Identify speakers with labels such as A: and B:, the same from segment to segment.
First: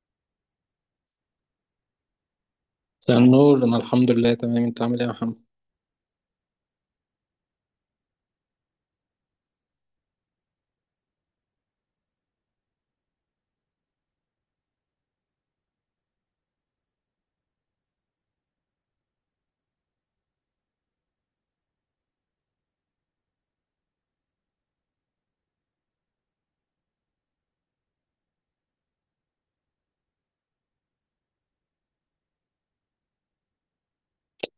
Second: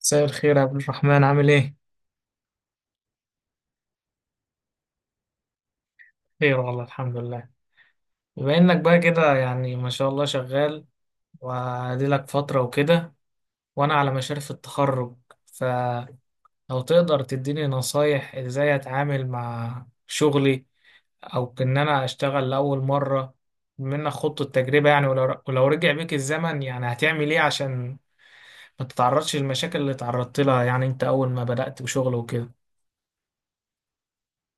A: مساء الخير يا عبد الرحمن، عامل ايه؟
B: مساء النور، انا الحمد لله تمام. انت عامل ايه يا محمد؟
A: خير والله، الحمد لله. بما انك بقى كده يعني ما شاء الله شغال وادي لك فترة وكده، وانا على مشارف التخرج، فلو تقدر تديني نصايح ازاي اتعامل مع شغلي، او ان انا اشتغل لاول مرة منك، خضت التجربة يعني. ولو رجع بيك الزمن يعني هتعمل ايه عشان ما تتعرضش للمشاكل اللي تعرضت لها، يعني انت اول ما بدأت وشغل وكده.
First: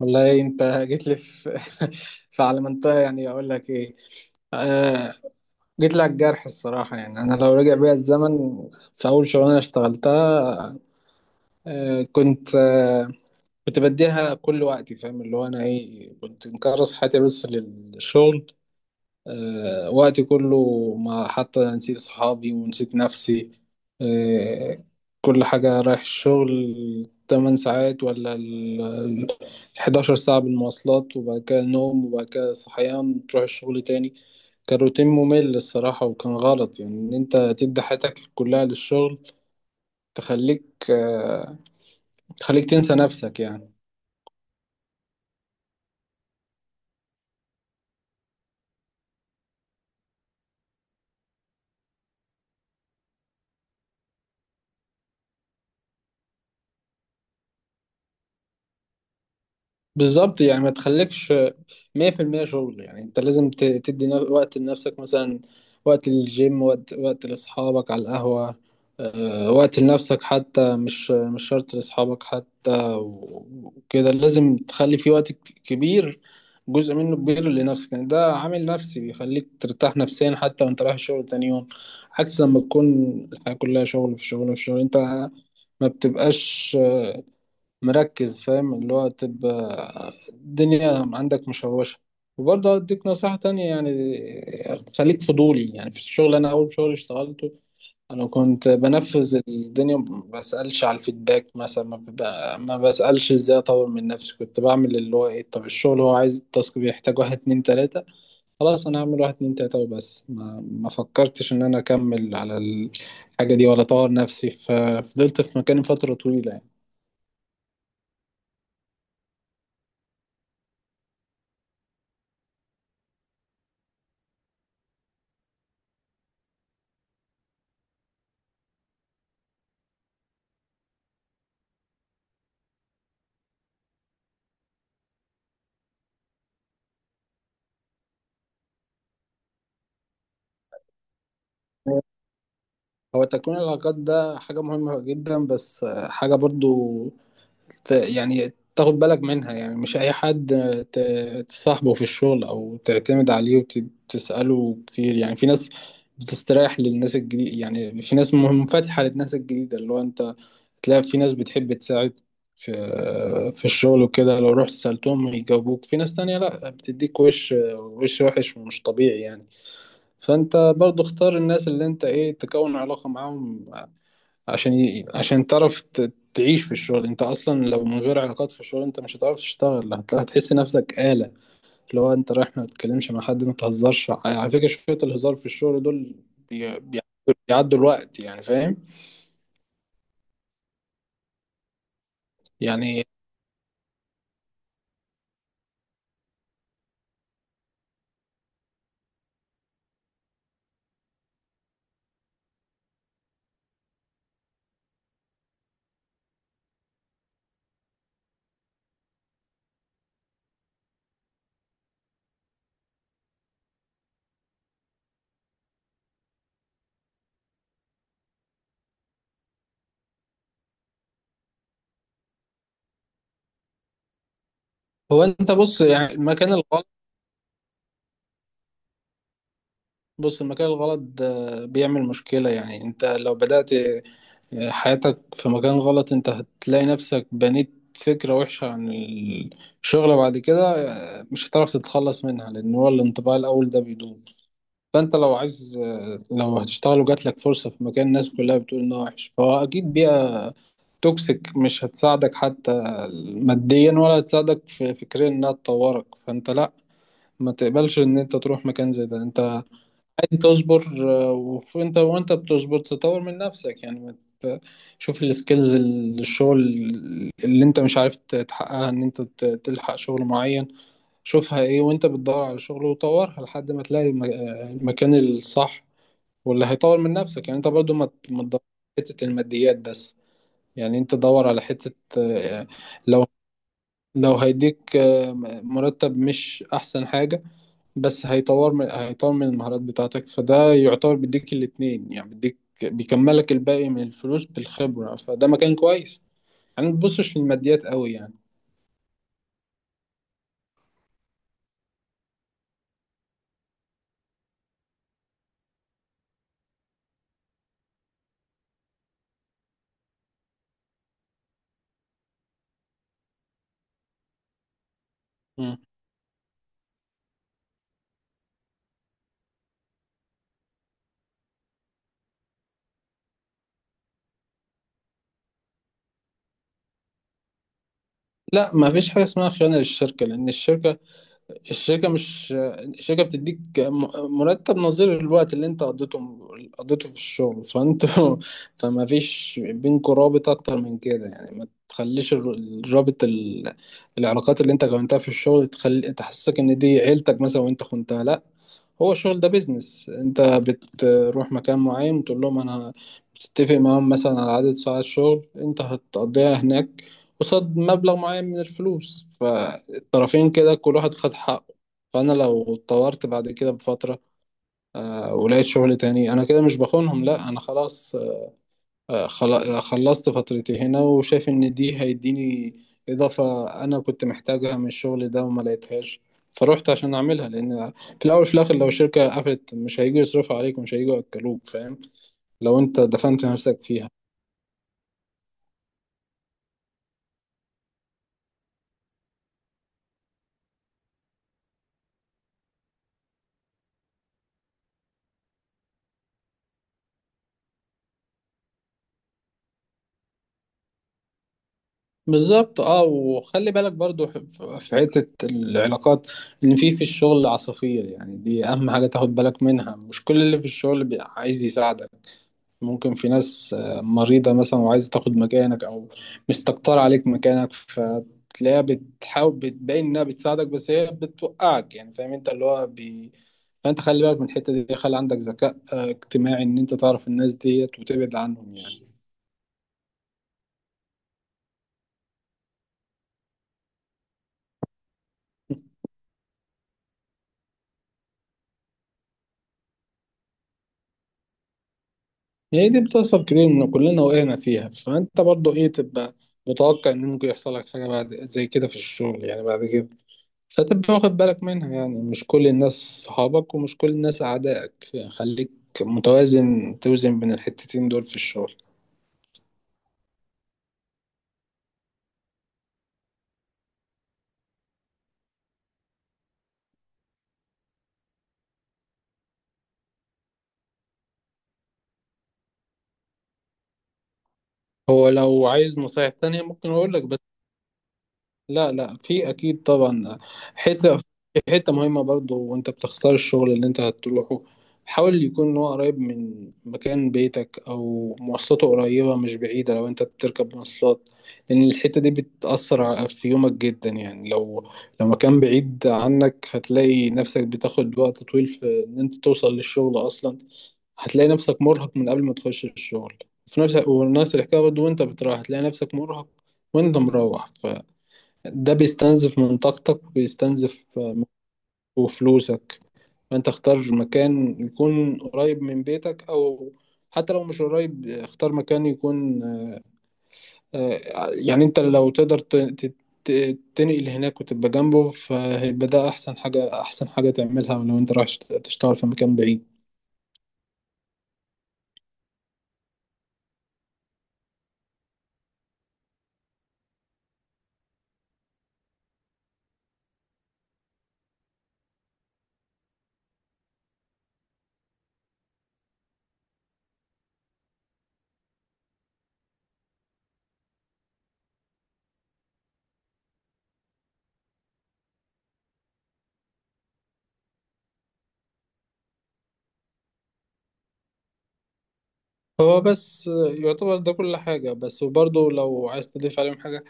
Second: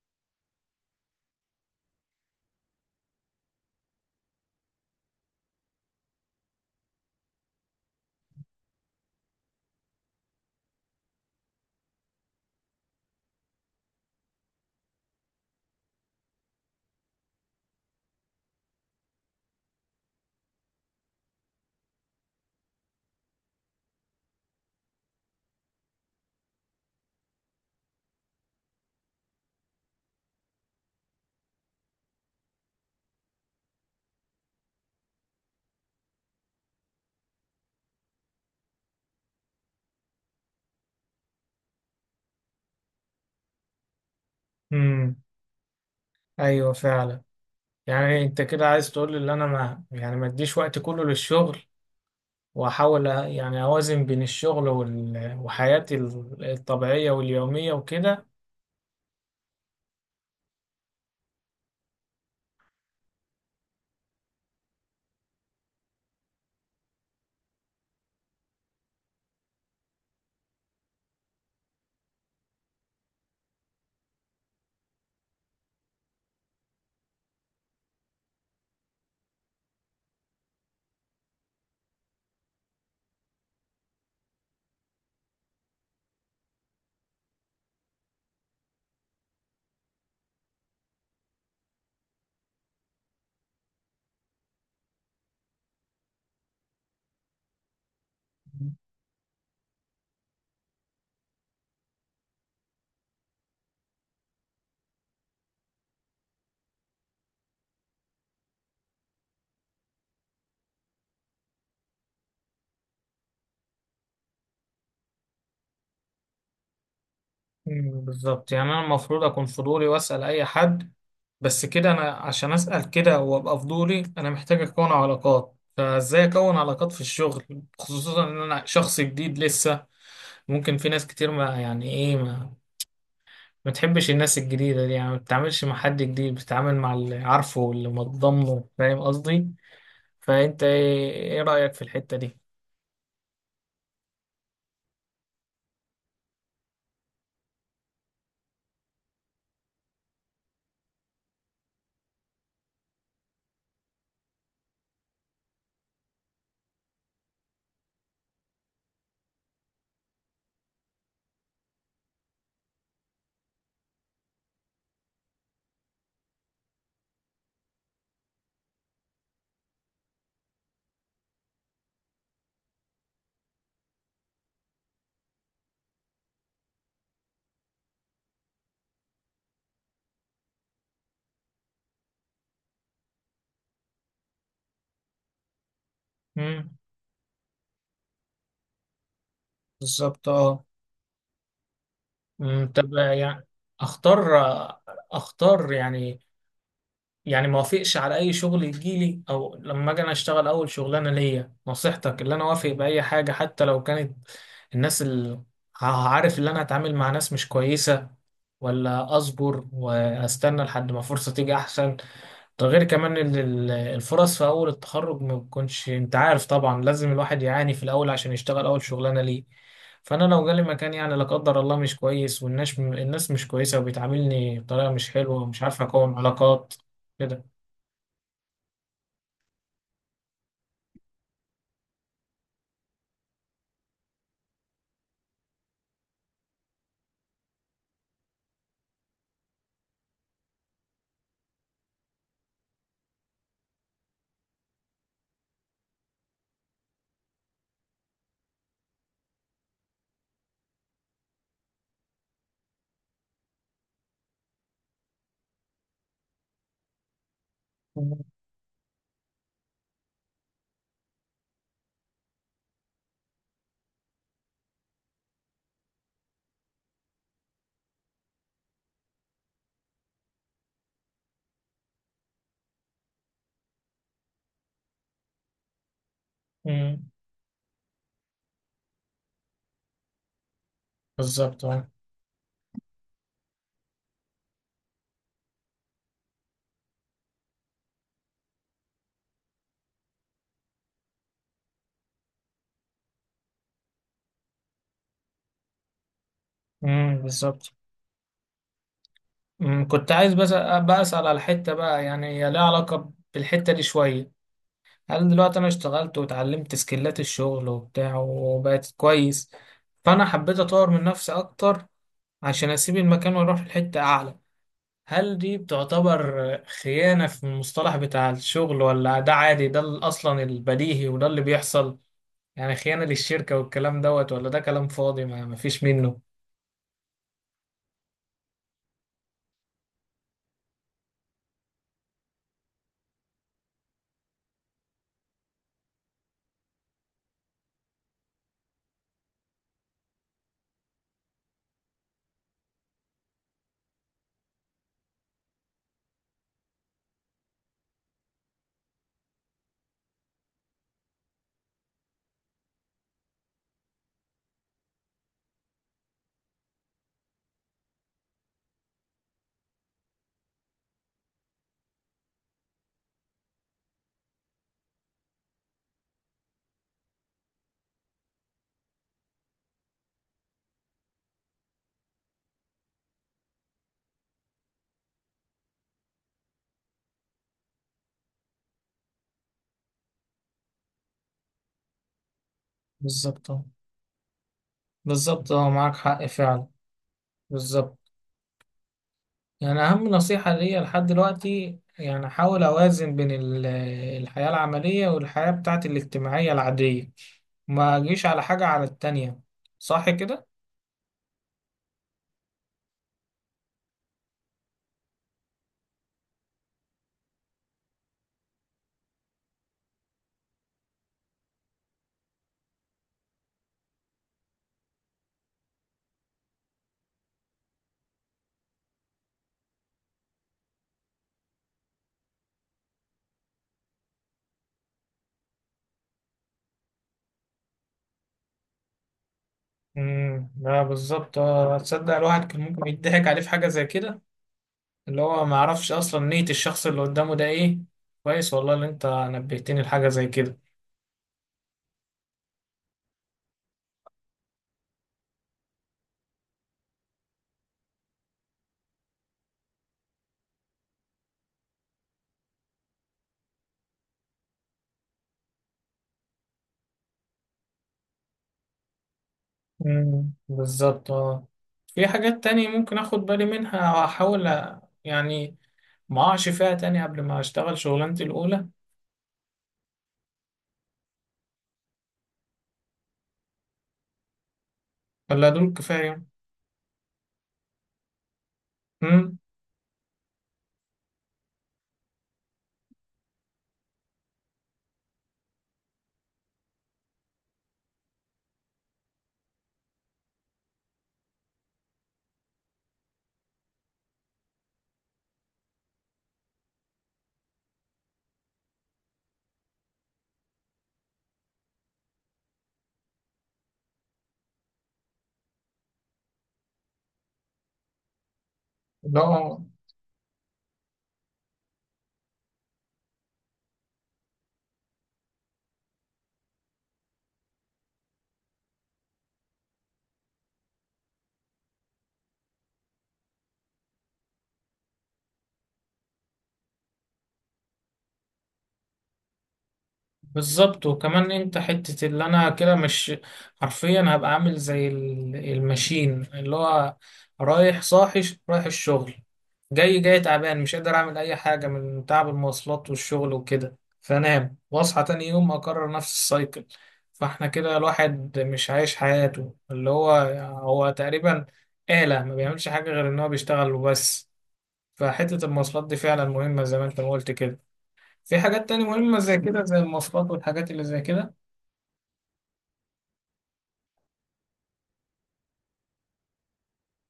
B: والله انت جيت لي في على منطقه، يعني اقول لك ايه. آه جيت لي على الجرح الصراحه، يعني انا لو رجع بيا الزمن في اول شغلانه اشتغلتها. آه كنت آه كنت بديها كل وقتي، فاهم اللي هو انا ايه؟ كنت مكرس حياتي بس للشغل، وقتي كله. ما حتى نسيت صحابي ونسيت نفسي، آه، كل حاجة رايح الشغل 8 ساعات ولا 11 ساعة بالمواصلات، وبعد كده نوم، وبعد كده صحيان تروح الشغل تاني. كان روتين ممل الصراحة، وكان غلط يعني إن أنت تدي حياتك كلها للشغل، تخليك آه، تخليك تنسى نفسك يعني.
A: امم ايوه، فعلا. يعني انت كده عايز تقول ان انا ما، يعني، ما اديش وقت كله للشغل، واحاول يعني اوازن بين الشغل وحياتي الطبيعية واليومية وكده.
B: بالظبط يعني ما تخليكش 100% شغل، يعني انت لازم تدي وقت لنفسك مثلا، وقت للجيم، وقت لاصحابك على القهوة. وقت لنفسك، حتى مش شرط لاصحابك حتى وكده. لازم تخلي في وقت كبير، جزء منه كبير لنفسك، يعني ده عامل نفسي بيخليك ترتاح نفسيا حتى وانت رايح الشغل تاني يوم، عكس لما تكون الحياة كلها شغل في شغل في شغل، انت ما بتبقاش مركز، فاهم اللي هو؟ تبقى الدنيا عندك مشوشة. وبرضه أديك نصيحة تانية يعني، خليك فضولي يعني في الشغل. أنا أول شغل اشتغلته أنا كنت بنفذ الدنيا، ما بسألش على الفيدباك مثلا، ما, ببقى ما بسألش إزاي أطور من نفسي. كنت بعمل اللي هو إيه، طب الشغل هو عايز التاسك، بيحتاج واحد اتنين تلاتة، خلاص أنا هعمل واحد اتنين تلاتة وبس. ما فكرتش إن أنا أكمل على الحاجة دي ولا أطور نفسي، ففضلت في مكاني فترة طويلة يعني.
A: مم، بالظبط. يعني انا المفروض اكون فضولي واسأل اي حد. بس كده انا عشان اسأل كده وابقى فضولي انا محتاج اكون علاقات، فازاي اكون علاقات في الشغل خصوصا ان انا شخص جديد لسه؟ ممكن في ناس كتير ما يعني ايه، ما تحبش الناس الجديدة دي، يعني ما بتتعاملش مع حد جديد، بتتعامل مع اللي عارفه واللي متضامنه، فاهم قصدي؟ فأنت إيه رأيك في الحتة دي؟
B: هو تكوين العلاقات ده حاجة مهمة جدا، بس حاجة برضو يعني تاخد بالك منها، يعني مش أي حد تصاحبه في الشغل أو تعتمد عليه وتسأله كتير. يعني في ناس بتستريح للناس الجديدة، يعني في ناس منفتحة للناس الجديدة، اللي هو أنت تلاقي في ناس بتحب تساعد في في الشغل وكده، لو رحت سألتهم يجاوبوك. في ناس تانية لأ، بتديك وش وحش ومش طبيعي يعني. فانت برضو اختار الناس اللي انت ايه تكون علاقة معاهم، عشان تعرف تعيش في الشغل. انت اصلا لو من غير علاقات في الشغل انت مش هتعرف تشتغل، هتحس نفسك آلة، اللي هو انت رايح ما تتكلمش مع حد، ما تهزرش. على فكرة شوية الهزار في الشغل دول بي...
A: مم.
B: بيعدوا بيعدوا الوقت يعني، فاهم؟
A: بالظبط، اه. مم، طب
B: يعني
A: يعني أختار أختار يعني، يعني ما وافقش على أي شغل يجيلي، أو لما أجي أنا أشتغل أول شغلانة ليا نصيحتك اللي أنا أوافق بأي حاجة حتى لو كانت الناس اللي عارف اللي أنا هتعامل مع ناس مش كويسة، ولا اصبر واستنى لحد ما فرصة تيجي احسن؟ ده غير كمان الفرص في اول التخرج ما بتكونش، انت عارف طبعا لازم الواحد يعاني في الاول عشان يشتغل اول شغلانه ليه. فانا لو جالي مكان يعني، لا قدر الله، مش كويس والناس مش كويسه وبيتعاملني بطريقه مش
B: هو
A: حلوه
B: انت
A: ومش
B: بص،
A: عارف
B: يعني
A: اكون
B: المكان
A: علاقات
B: الغلط
A: كده.
B: بص المكان الغلط ده بيعمل مشكلة، يعني انت لو بدأت حياتك في مكان غلط انت هتلاقي نفسك بنيت فكرة وحشة عن الشغل بعد كده، مش هتعرف تتخلص منها، لأن هو الانطباع الأول ده بيدوم. فأنت لو عايز، لو هتشتغل وجات لك فرصة في مكان الناس كلها بتقول إنه وحش، فهو أكيد بيئة توكسيك، مش هتساعدك حتى ماديا ولا هتساعدك في فكريا إنها تطورك. فأنت لأ، ما تقبلش إن أنت تروح مكان زي ده. أنت عادي تصبر، وانت بتصبر تطور من نفسك، يعني ما ت- شوف السكيلز، الشغل اللي انت مش عارف تحققها، ان انت تلحق شغل معين، شوفها ايه وانت بتدور على شغل، وطورها لحد ما تلاقي المكان الصح واللي هيطور
A: أمم،
B: من نفسك. يعني انت برضو ما تدور على حتة الماديات بس، يعني انت دور على
A: بالظبط، آه.
B: حتة، آه، لو لو هيديك مرتب مش احسن حاجة، بس هيطور من المهارات بتاعتك، فده يعتبر بيديك الاتنين يعني، بيديك، بيكملك الباقي من الفلوس بالخبرة، فده مكان كويس، يعني ما تبصش
A: بالظبط.
B: للماديات قوي يعني.
A: كنت عايز بس بقى اسال على الحته بقى، يعني هي ليها علاقه بالحته دي شويه. هل دلوقتي انا اشتغلت واتعلمت سكيلات الشغل وبتاع وبقت كويس، فانا حبيت اطور من نفسي اكتر عشان اسيب المكان واروح لحتة اعلى، هل دي
B: مم.
A: بتعتبر خيانة في المصطلح بتاع الشغل ولا ده عادي؟ ده اصلا البديهي وده اللي بيحصل، يعني خيانة للشركة والكلام دوت، ولا ده كلام فاضي ما فيش منه؟
B: لا، ما فيش حاجة اسمها خيانة للشركة، لأن الشركة مش، الشركة بتديك مرتب نظير الوقت اللي انت قضيته في الشغل، فانت فما فيش بينكوا رابط اكتر من كده يعني. ما تخليش الرابط ال... العلاقات اللي انت كونتها في الشغل تخلي تحسسك ان دي عيلتك مثلا وانت خنتها. لا، هو الشغل ده بيزنس، انت بتروح مكان معين وتقول لهم بتتفق معاهم مثلا على عدد ساعات شغل انت هتقضيها هناك، قصاد مبلغ معين من الفلوس، فالطرفين كده كل واحد خد حقه. فانا لو اتطورت بعد كده بفترة ولقيت شغل تاني، انا كده مش بخونهم. لا انا خلاص، خلصت فترتي هنا، وشايف ان دي هيديني اضافة انا كنت محتاجها من الشغل ده وما لقيتهاش، فروحت عشان اعملها. لان في الاول في الاخر لو شركة قفلت مش هيجوا يصرفوا عليك، ومش هيجوا ياكلوك، فاهم؟ لو انت دفنت
A: بالظبط، اه.
B: نفسك فيها.
A: بالظبط، اه معاك حق فعلا. بالظبط. يعني أهم نصيحة ليا لحد دلوقتي يعني أحاول أوازن بين الحياة العملية والحياة بتاعتي الاجتماعية العادية، ما أجيش على حاجة على التانية، صح كده؟
B: بالظبط اه، وخلي بالك برضو في حتة العلاقات، ان في الشغل عصافير يعني، دي اهم حاجة تاخد بالك منها. مش كل اللي في الشغل عايز يساعدك، ممكن في ناس مريضة مثلا وعايزة تاخد مكانك، أو مستكترة عليك مكانك، فتلاقيها بتحاول بتبين إنها بتساعدك بس هي بتوقعك يعني، فاهم؟ أنت اللي هو فأنت خلي بالك من الحتة دي، خلي عندك ذكاء اجتماعي، إن أنت تعرف الناس ديت وتبعد عنهم يعني.
A: لا، بالظبط، آه. تصدق الواحد كان ممكن يضحك عليه في حاجة زي كده، اللي هو ما يعرفش أصلا نية الشخص اللي قدامه ده إيه. كويس والله اللي أنت نبهتني لحاجة زي كده.
B: هي دي بتحصل كتير، إن كلنا وقعنا فيها. فأنت برضو إيه، تبقى متوقع إن ممكن يحصل لك حاجة بعد زي كده في الشغل يعني بعد كده، فتبقى واخد بالك منها. يعني مش كل الناس صحابك، ومش كل الناس أعدائك يعني، خليك متوازن، توزن بين الحتتين دول في الشغل.
A: بالظبط، اه. في حاجات تانية ممكن أخد بالي منها أحاول، يعني، ما أقعش فيها تاني قبل ما أشتغل شغلانتي الأولى،
B: هو
A: ولا
B: لو
A: دول
B: عايز
A: كفاية؟
B: نصايح تانية ممكن أقول لك. لا لا،
A: امم
B: في اكيد طبعا. حته حته مهمه برضو وانت بتختار الشغل اللي انت هتروحه، حاول يكون هو قريب من مكان بيتك، او مواصلاته قريبه مش بعيده لو انت بتركب مواصلات، لان الحته دي بتاثر في يومك جدا. يعني لو مكان بعيد عنك هتلاقي نفسك بتاخد وقت طويل في ان انت توصل للشغل اصلا، هتلاقي نفسك مرهق من قبل ما تخش الشغل، في نفس ونفس الحكايه برضه وانت بتروح هتلاقي نفسك مرهق وانت مروح. ده
A: لا،
B: بيستنزف من طاقتك وبيستنزف وفلوسك. فانت اختار مكان يكون قريب من بيتك، او حتى لو مش قريب اختار مكان يكون، آه، يعني انت لو تقدر تنقل هناك وتبقى جنبه، فهيبقى ده احسن حاجة احسن حاجة تعملها ولو انت رايح تشتغل في مكان بعيد.
A: بالظبط. وكمان انت حتة اللي انا كده مش، حرفيا هبقى عامل زي الماشين، اللي هو رايح صاحي، رايح الشغل، جاي تعبان مش قادر اعمل اي حاجة من تعب المواصلات والشغل وكده، فانام واصحى تاني يوم اكرر نفس السايكل. فاحنا كده الواحد مش عايش حياته، اللي هو هو تقريبا آلة ما بيعملش حاجة غير ان هو بيشتغل وبس. فحتة المواصلات دي فعلا مهمة زي ما انت ما قلت كده. في حاجات تانية مهمة زي كده، زي المواصلات والحاجات اللي زي كده؟
B: هو بس يعتبر ده كل حاجة، بس وبرضه لو عايز تضيف عليهم حاجة،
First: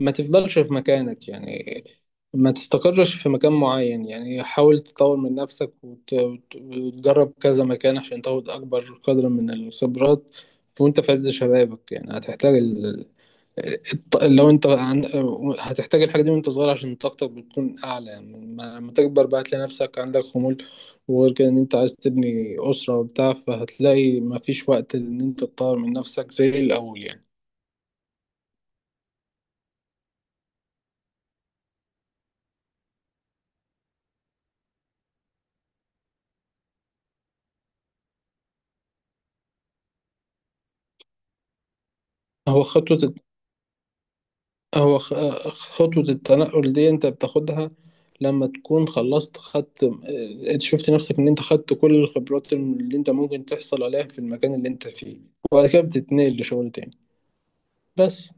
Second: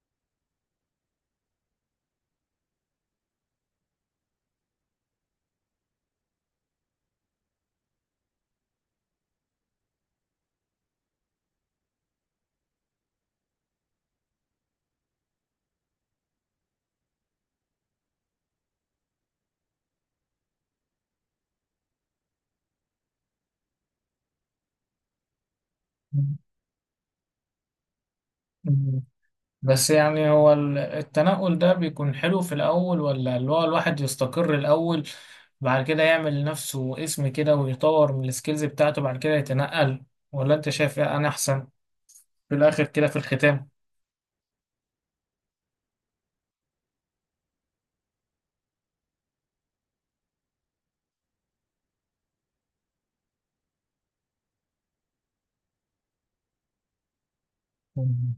B: ما تفضلش في مكانك يعني، ما تستقرش في مكان معين يعني، حاول تطور من نفسك وتجرب كذا مكان عشان تاخد أكبر قدر من الخبرات وأنت في عز شبابك. يعني هتحتاج ال... الط- لو أنت عن... هتحتاج الحاجة دي وأنت صغير عشان طاقتك بتكون أعلى، يعني لما تكبر بقى هتلاقي نفسك عندك خمول، وغير كده إن أنت عايز تبني أسرة وبتاع، فهتلاقي مفيش وقت إن أنت تطور من نفسك زي الأول يعني.
A: مم. بس يعني هو التنقل ده بيكون حلو في الأول، ولا اللي هو الواحد يستقر الأول بعد كده يعمل لنفسه اسم كده ويطور من السكيلز بتاعته بعد كده يتنقل؟ ولا أنت شايف إيه أنا أحسن في
B: هو
A: الآخر
B: خطوة
A: كده في الختام؟
B: هو خ- خطوة التنقل دي انت بتاخدها لما تكون خلصت، خدت شفت نفسك ان انت خدت كل الخبرات اللي انت ممكن تحصل عليها في المكان اللي انت فيه، وبعد كده بتتنقل لشغل تاني، بس.
A: مم.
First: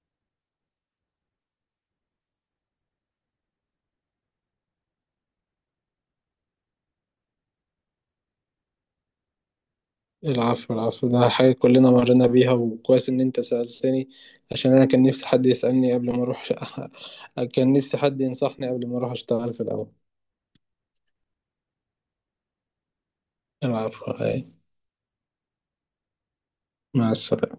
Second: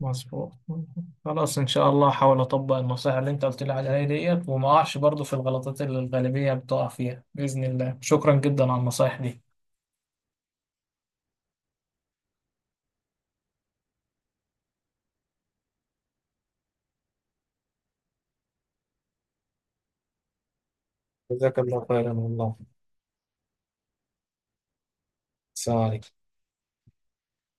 A: مظبوط. مم. خلاص إن شاء الله هحاول أطبق النصائح اللي أنت قلت لي عليها ديت وما أقعش برضه في الغلطات اللي الغالبية بتقع فيها بإذن الله. شكرا جدا على النصائح دي.
B: العفو، العفو، ده حاجة كلنا مرينا بيها، وكويس ان انت سألتني، عشان انا كان نفسي حد يسألني قبل ما اروح. كان نفسي حد ينصحني قبل ما اروح اشتغل في الاول.
A: جزاك الله خيرا والله.
B: العفو، هاي،
A: السلام عليكم.
B: مع السلامة.